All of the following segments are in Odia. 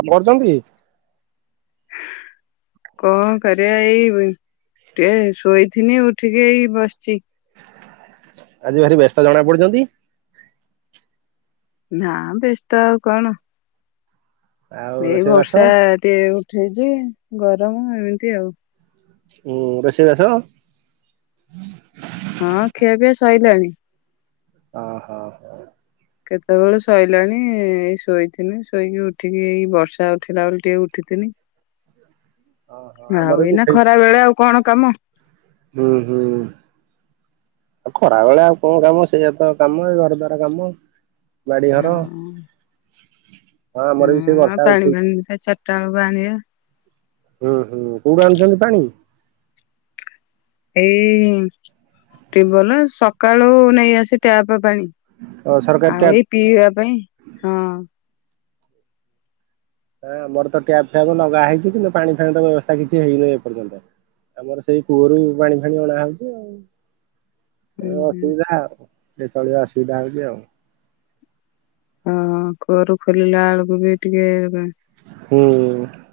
କାମ କରୁଚନ୍ତି। କଣ କରିବା ଏଇ ଟିକେ ଶୋଇଥିନି ଉଠିକି ଏଇ ବସିଛି। ଆଜି ଭାରି ବ୍ୟସ୍ତ ଜଣା ପଡ଼ୁଛନ୍ତି। ନା ବ୍ୟସ୍ତ ଆଉ କଣ। ଆଉ ଏଇ ରୋଷେଇବାସ ବର୍ଷା ଟିକେ ଉଠେଇଚି ଗରମ ଏମିତି ଆଉ। ଉଁ ରୋଷେଇ ବାସ। ହଁ ଖୀଆ ପିଆ ସଇଲାଣି। ଓ ହହୋ। କେତେବୋଳୁ ସଇଲାଣୀ ଏଇ ଶୋଇଥିନି ଶୋଇକି ଉଠିକି ଏଇ ବର୍ଷା ଉଠେଇଲା ବୋଲି ଟିକେ ଉଠିଥିନି। [inaudible] ଆମର ଆଉ ବି ଏଇନା ଉଠେଇଛି। ଖରା ବେଳେ ଆଉ କଣ କାମ। ହୁଁ ହୁଁ। ଆଉ ଖରାବେେଳେ ଆଉ କଣ କାମ ସେଇୟା ତ କାମ ଏ ଘର ଦ୍ୱାର କାମ। ବାଡି ଘର ହଁ। ହଁ ଆମର ବି ସେଇ ଆଉ ବର୍ଷା ପାଣି ଉଠେଇଛି। ଫାଣି ଦିଟା ଚାରିଟା ବେଳକୁ ଆଣିିବା। ଉଁ ହୁଁ କୋଉଠୁ ଆଣୁଛନ୍ତି ପାଣି। ଏଇ ଟିୱଲ ସକାଳୁ ନେଇ ଆସେ ଟ୍ୟାପ ପାଣି। ଓ ସରକାର ଆଉ ଏଇ ଟ୍ୟାପ। ପିଇବା ପାଇଁ ହଁ। ହଁ ଆମର ତ ଟ୍ୟାପ ଫ୍ୟାବ ଲଗା ହେଇଚି କିନ୍ତୁ ପାଣି ଫାଣିର ବ୍ୟବସ୍ଥା କିଛି ହେଇନି ଏପର୍ଯ୍ୟନ୍ତ। ଆମର ସେଇ କୂଅରୁ ପାଣି ଫାଣି ଅଣା ହଉଚି ଆଉ। ହୁଁ ଏ ହୁଁ ଅସୁବିଧା ଆଉ ଟକିଏ ଚଳିବା ଅସୁବିଧା ହଉଚି ଆଉ। ହଁ କୁଅରୁ ଖୋଲିଲା ବେଳକୁ ବି ଟିକେ ହୁଁ।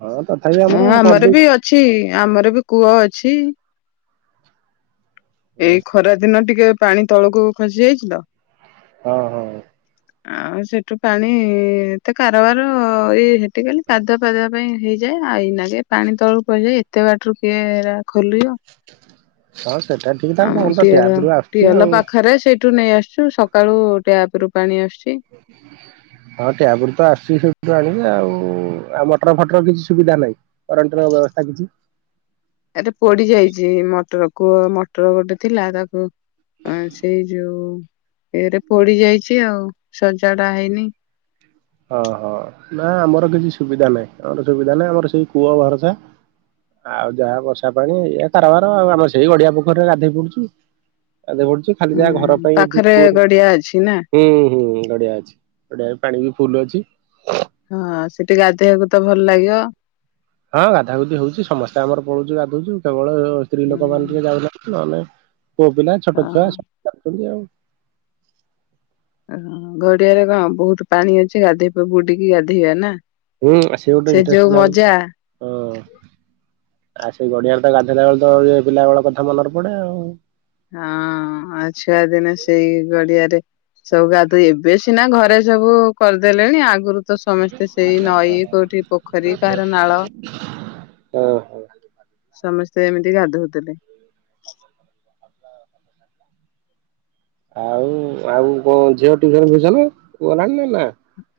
ହଁ ତ। ହଁ ଆମର ବି ଅଛି ଆମର ବି କୂଅ ଅଛି। ଏଇ ଖରା ଦିନ ଟିକେ ପାଣି ତଳକୁ ଖସି ଯାଇଛି ହଁ ହଁ ଆଉ ସେଠୁ ପାଣି ଏତେ କାରବାର ଇ ହେଠି କଲି ଖାଦୁଆ ପାଦଆ ପାଇଁ ହେଇଯାଏ ଆଉ ଏଇନା କେ ପାଣି ତଳକୁ ପଯାଏ ଏତେ ବାଟରୁ କିଏ ଖୋଲିବ ହଁ ସେଟା ଠିକ ଥାକ ଆମ ତାଲେ ତ ଟ୍ୟାପରୁ ଆସୁଛି ଆଉ ୁ ନେଇ ଆସୁଚୁ ସକାଳୁ ଟ୍ୟାପ ରୁ ପାଣି ଆସୁଛି ହ ହଁ ଟ୍ୟାବ ର ତ ଆସୁଛି ସେଠୁ ଆଣିବେ ଆଉ ଆଉ ମଟର ଫଟର କିଛି ସୁବିଧା ନାହିଁ କଣ୍ଟ ର ବ୍ୟବସ୍ଥା କିଛି ଏତେ ପୋଡି ଯାଇଛି ମଟର କୁହ ମଟର ଗୋଟେ ଥିଲା ତାକୁ ଆ ସେଇ ଯୋଉ ଏରେ ପଡି ଯାଇଛି ଆଉ ସଜା ଟା ହେଇନି ଓଁ ହଁ ନା ଆମର କିଛି ସୁବିଧା ନାହିଁ ଆମର ସୁବିଧା ନାହିଁ ଆମର ସେଇ କୂଅ ଭରସା ଆଉ ଯାହା ବର୍ଷା ପାଣି ଏଇ କାରବାର ଆଉ ଆମେ ସେଇ ଗଡିଆ ପୋଖରୀରେ ଗାଧୋଇ ପଡଛୁ ଆ ପଢୁଚ ଖାଲି ଯାହା ଘର ହୁଁ ପାଇଁ ପାଖରେ ଠୁକୁର ଗଡିଆ ଅଛି ନା ହୁଁ ହୁଁ ନଡିଆ ଅଛି ଓଡିଆରେ ପାଣି ବି ଫୁଲ ଅଛି ହଁ ସେଠି ଗାଧୋଇବାକୁ ତ ଭଲ ଲାଗିବ ହଁ ଗାଧା ଗୁଧି ହଉଛି ସମସ୍ତେ ଆମର ପଳୁଛୁ ଗାଧଉଛୁ କେବଳ ସ୍ତ୍ରୀ ଲୋକମାନୋନ ହୁଁ ଟିକେ ଯାଉ ନହେଲେ ପୁଅ ପିଲା ଛୋଟ ଛୁଆବୁ ଯାଉଛନ୍ତି ଆଉ ଓହ ଘଡିଆରେ କଣ ବହୁତ ପାଣି ଅଛି ଗାଧୋଇବା ବୁଡିକି ଗାଧୋଇବା ନା ହୁଁ ସେ ଗୋଟେ ଯୋଉ ଇଣ୍ଟଷ୍ଟ ଲାଗୁ ମଜା ହ ଆଉ ସେଇ ଗଡିଆରେ ତ ଗାଧୋଇଲା ବେଳେ ତ ଇଏ ପିଲା ବେଳ କଥା ମନରେ ପଡେ ଆଉ ହଁ ଆଉ ଛୁଆ ଦିନ ସେଇ ଗଡିଆରେ ସବୁ ଗା ତୁ ଏବେ ସିନା ଘରେ ସବୁ କରିଦେଲେଣି ଆଗରୁ ତ ସମସ୍ତେ ସେଇ ନଈ କୋଉଠି ପୋଖରୀ କାହାର ନାଳ ଓ ସମସ୍ତେ ଏମିତି ଗାଧଉଥିଲେ ଆଉ ଆଉ କଣ ଝିଅ ଟଉସନ ଫସନ କୁଲାଣି ନା ନା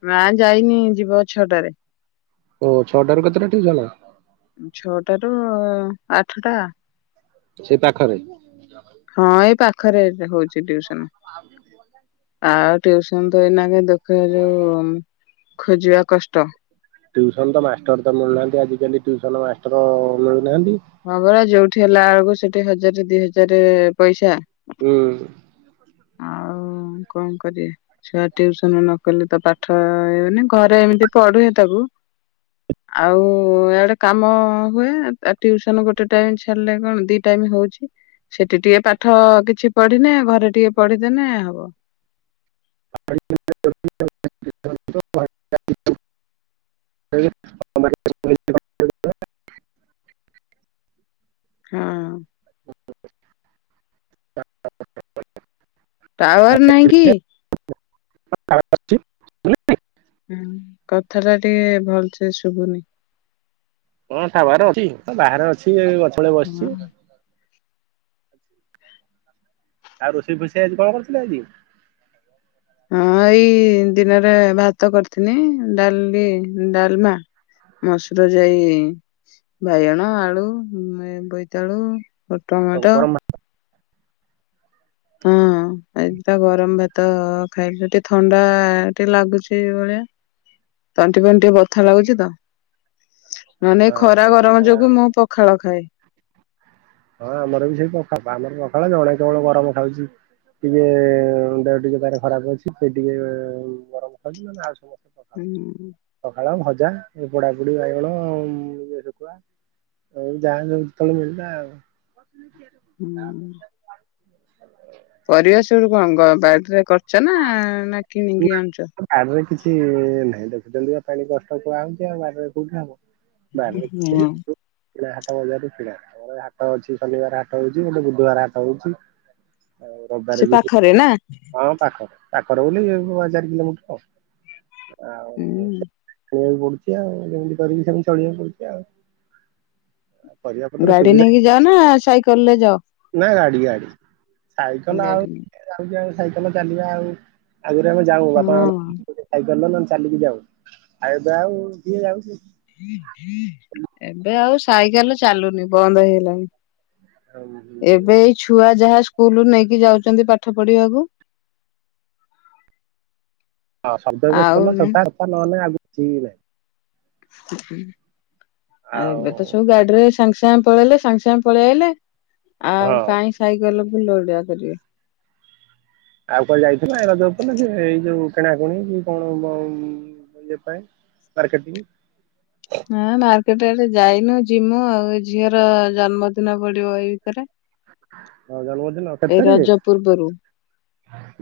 ମା ଯାଇନି ଯିବ ଛଅଟାରେ ଓ ଛଅଟ ର କେତେଟା ିକ ଜଣା ଛଅଟ ରୁ ଆଠଟା ସେ ପାଖରେ ହଁ ଏଇ ପାଖରେ ହଉଛି ୁସନ ଆଉସନ ତ ଏଇନା ଦେଖ ଯୋଉ ଖୋଜିବା କଷ୍ଟ ଟୁସନ ତ ମାଷ୍ଟର ତ ମିଳୁନାହାନ୍ତି ଆଜିିକାଲିୁସନ ମାଷ୍ଟର ମିଳୁନାହାନ୍ତି ହଁ ପରା ଯୋଉଠି ହେଲା ବେଳକୁ ସେଠି ହଜାର ଦି ହଜାର ପଇସା। ହୁଁ। ଆଉ କଣ କରିଆ ଛୁଆ ଟଉସନ ନ କଲେ ତ ପାଠ ଇଏ ହବନି ଘରେ ଏମିତି ପଢୁଏ ତାକୁ। ଆଉ ଇଆଡେ କାମ ହୁଏ ଟ୍ୟୁସନ ଗୋଟେ ଟାଇମ୍ ଛାଡିଲେ କଣ ଦି ଟାଇମ୍ ହଉଛି। ସେଠି ଟିକେ ପାଠ କିଛି ପଢିନେ ଘରେ ଟିକେ ପଢିଦେନେ ହବ। [inaudible] [inaudible] ହଁ। ଟାୱାର ନହିଁ କି? [inaudible] ହୁଁ କଥା ଟା ଟିକେ ଭଲସେ ଶୁଭୁନି। ହଁ ଟାୱାର ଅଛି ବାହାରେ ଅଛି ଏ ଗଛମୂଳେ ହଁ ବସିଛି। ଆଉ ରୋଷେଇ ଫୋଷେଇ ଆଜି କଣ କରିଥିଲେ ଆଜି? ହଁ ଏଇ ଦିନରେ ଭାତ କରିଥିନି ଡାଲି, ଡାଲମା ମସୁର ଜାଇ, ବାଇଗଣ, ଆଳୁ, ବୋଇତାଳୁ ଟମାଟୋ ଗରମ ଭାତ ହଁ। ଏଇ ତ ଗରମ ଭାତ ଖାଇଲୁ, ଟିକେ ଥଣ୍ଡା ଟିକେ ଲାଗୁଛି ଏଭଳିଆ। ତଣ୍ଟି ଫଣ୍ଟୀ ଟିକେ ବଥା ଲାଗୁଛି ତ ନହେନେ ଏଇ ଖରା ହଁ ହଁ ଗରମ ଯୋଗୁଁ ମୁଁ ପଖାଳ ଖାଏ। ହଁ ଆମର ବି ସେଇ ପଖାଳ, ଆମର ପଖାଳ, ଜଣେ କେବଳ ଗରମ ଖାଉଛି। ଟିକେ ଦେହ ଟିକେ ତାର ଖରାପ ଅଛି। ସେ ଟିକେ ଗରମ ଖାଉଚି ଆଉ ସମସ୍ତେ ପ ହୁଁ। ପଖାଳ, ଭଜା ଏ ପୋଡାପୁଡି ବାଇଗଣ [unintelligible] ଶୁଖୁଆ ଆଉ ଯାହା ସବୁ ଯେତେବେଳେ ମିଳିଲା ଆଉ। [unintelligible] ହୁଁ। ପରିବା ସେଠୁ କଣ ବାଡିରେ କରିଛ ନା, ନା କିଣିକି ଆଣୁଛ? ବାଡରେ କିଛି ନାହିଁ ଦେଖୁଛନ୍ତି ବା ପାଣି କଷ୍ଟ କୁଆ ହଉଛି ଆଉ ବାଡିରେ କୋଉଠି ହବ? ବାଡିରେ କିଛି ହଁ [unintelligible] କିଣା ହାଟ ବଜାରରେ କିଣା, ଆମର ହାଟ ଅଛି, ଶନିବାର ହାଟ ହଉଛି, ନହେଲେ ବୁଧବାର ହାଟ ହଉଛି। [unintelligible] ସେ ପାଖରେ ନାଁ? ପାଖ ପାଖର ବୋଲି ଚାରି କିଲୋମିଟର ଆଉ। ଆଉ ହୁଁ, [unintelligible] ପଡୁଛି ଆଉ ଯେମିତି କରିକି ସେମତି ଚଳିବାକୁ ପଡୁଛି ଆଉ। ପରିବା ପତ୍ର ଗାଡି ସୁବିଧା ନେଇକି ଯାଅ ନା ସାଇକେଲ ରେ ଯାଅ? ନା ଗାଡି-ଗାଡି ସାଇକେଲ ଆଉ ଗାଡି କିଏ ଯାଉଚି ଆଉ ସାଇକେଲ ଚାଲିବା ଆଉ। ଆଗରୁ ଆମେ ଯାଉ ବାପା ହଁ। [unintelligible] ସାଇକେଲ ନହେଲେ ଚାଲିକି ଯାଉ ଆଉ ଏବେ ଆଉ କିଏ ଯାଉଛି। ଏବେ ଆଉ ସାଇକେଲ ଚାଲୁନି ବନ୍ଦ ହେଇଗଲାଣି। ଏବେ ଏଇ ଛୁଆ ଯାହା ସ୍କୁଲ ନେଇକି ଯାଉଛନ୍ତି ପାଠ ପଢିବାକୁ। ହଁ ଶବ୍ଦରେ ବେଶୀ ଆଉ ଦେ [unintelligible] ନହଲେ ଆଉ କିଛି ଆଉ ଆଉ ଏବେ ତ ସବୁ ଗାଡିରେ ସାଙ୍ଗେ ସାଙ୍ଗେ ପଳେଇଲେ ସାଙ୍ଗେ ସାଙ୍ଗେ ପଳେଇଆଲେ ଆଉ ହଁ କାଇଁ ସାଇକଲ ବୁଲଡିଆ କରିବେ। ଆଉ କୁଆଡେ ଯାଇଥିଲ? ଏ ରଜ ଉପଲକ୍ଷେ ଏଇ ଯୋଉ କିଣା କଣି କି କଣ ବ ଇଏ ପାଇଁ? ମାର୍କେଟିଂ ହଁ ମାର୍କେଟ ଆଡେ ଯାଇନୁ, ଯିମୁ ଆଉ ଏ ଝିଅର ଜନ୍ମଦିନ ପଡିବ ଏଇ ଭିତରେ। ଜନ୍ମଦିନ କେତେ ଏ ତାରିଖ ରଜ ପୂର୍ବରୁ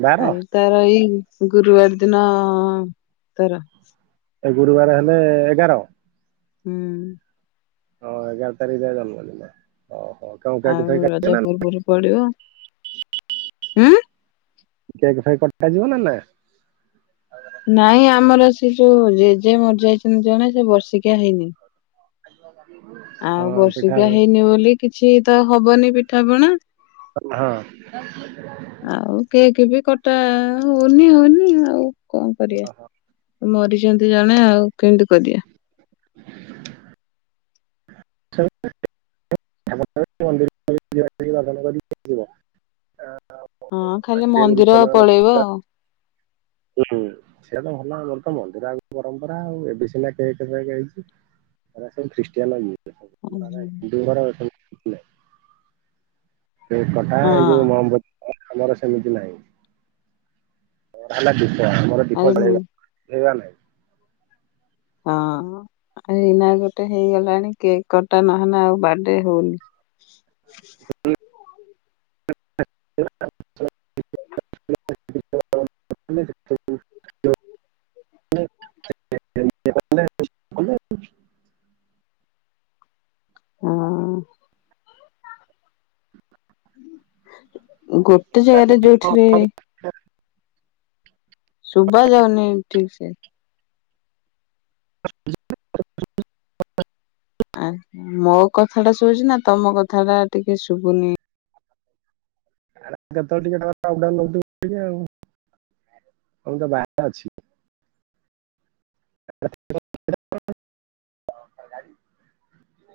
ବାର ଆ ତାର ଏଇ ଗୁରୁବାର ଦିନ ତାର ଏ ଗୁରୁବାର ହେଲେ ଏଗାର? ହୁଁ ହଁ ଏଗାର ତାରିଖରେ ଯାଇ ଜନ୍ମଦିନ ଓ ହଉ। ଆଉ ରଜ ପୂର୍ବରୁ ପଡିବ? ହାଁ କେକ୍ ଫେକ୍ କଟା ଯିବ ନା ନା? ନାଇଁ ଆମର ସେ ଯୋଉ, ଜେଜେ ମରିଯାଇଛନ୍ତି ଜଣେ, ସେ ବର୍ଷିକିଆ ହେଇନି। ଆଉ ହଁ ପିଠା ବାର୍ଷିକୀଆ ହଁ। ହେଇନି ବୋଲି କିଛି ତ ହବନି ପିଠାପଣା। ହଁ ଆଉ କେକ୍ ବି କଟା ହଉନି ହଉନି ଆଉ କଣ କରିବା। ମରିଛନ୍ତି ଜଣେ ଆଉ କେମତି କରିବା। [unintelligible] ହ [unintelligible] ହଁ ଖାଲି ମନ୍ଦିର ପଳେଇବ ଆଉ। [inaudible] ହୁଁ ସେଆ ତ ଭଲ ଆମର ତ ମନ୍ଦିର ଆଗ ପରମ୍ପରା ଆଉ ଏବେ ସିନା କେକ୍ ଫେକ୍ ହେଇଛି। ହେରା ଖାଲି ଖ୍ରିଷ୍ଟିଆନ ଇଏ ସବୁ ଆମର ହେରା ହିନ୍ଦୁଙ୍କର ଏ ସବୁ କେକ କଟା ହଁ ଏଇ ଯୋଉ ମହମବତୀ ଆମର ସେମିତି ନାହିଁ। ହେଲା ଦୀପ ଆମର ଦୀପ ଆରେ ମୁଁ ଜଳେଇବା ଜଳେଇବା ନାହିଁ। ହଁ ଏଇନା ଗୋଟେ ହେଇଗଲାଣି କେକ୍ କଟା ନହେଲେ ଆଉ ବାର୍ଥଡେ ହଉନି। [unintelligible] ଆ [unintelligible] ହଁ ଗୋଟେ ଜାଗାରେ ଯୋଉଠିରେ ଆ ଶୁବାଯାଉନାଇଁ ଠିକ ସେ ସୁବି ଆ ମୋ କଥା ଟା ଶୁଭୁଛି ନା ତମ କଥା ଟା ଟିକେ ଶୁଭୁନି ଆ କେତେବେଳେ ଟିକେ ଅପ୍ ଡାଉନ୍ ରହୁଥିବ ଟିକେ ଆଉ ଆଁ ମୁଁ ତ ବାହାରେ ଅଛି। [unintelligible]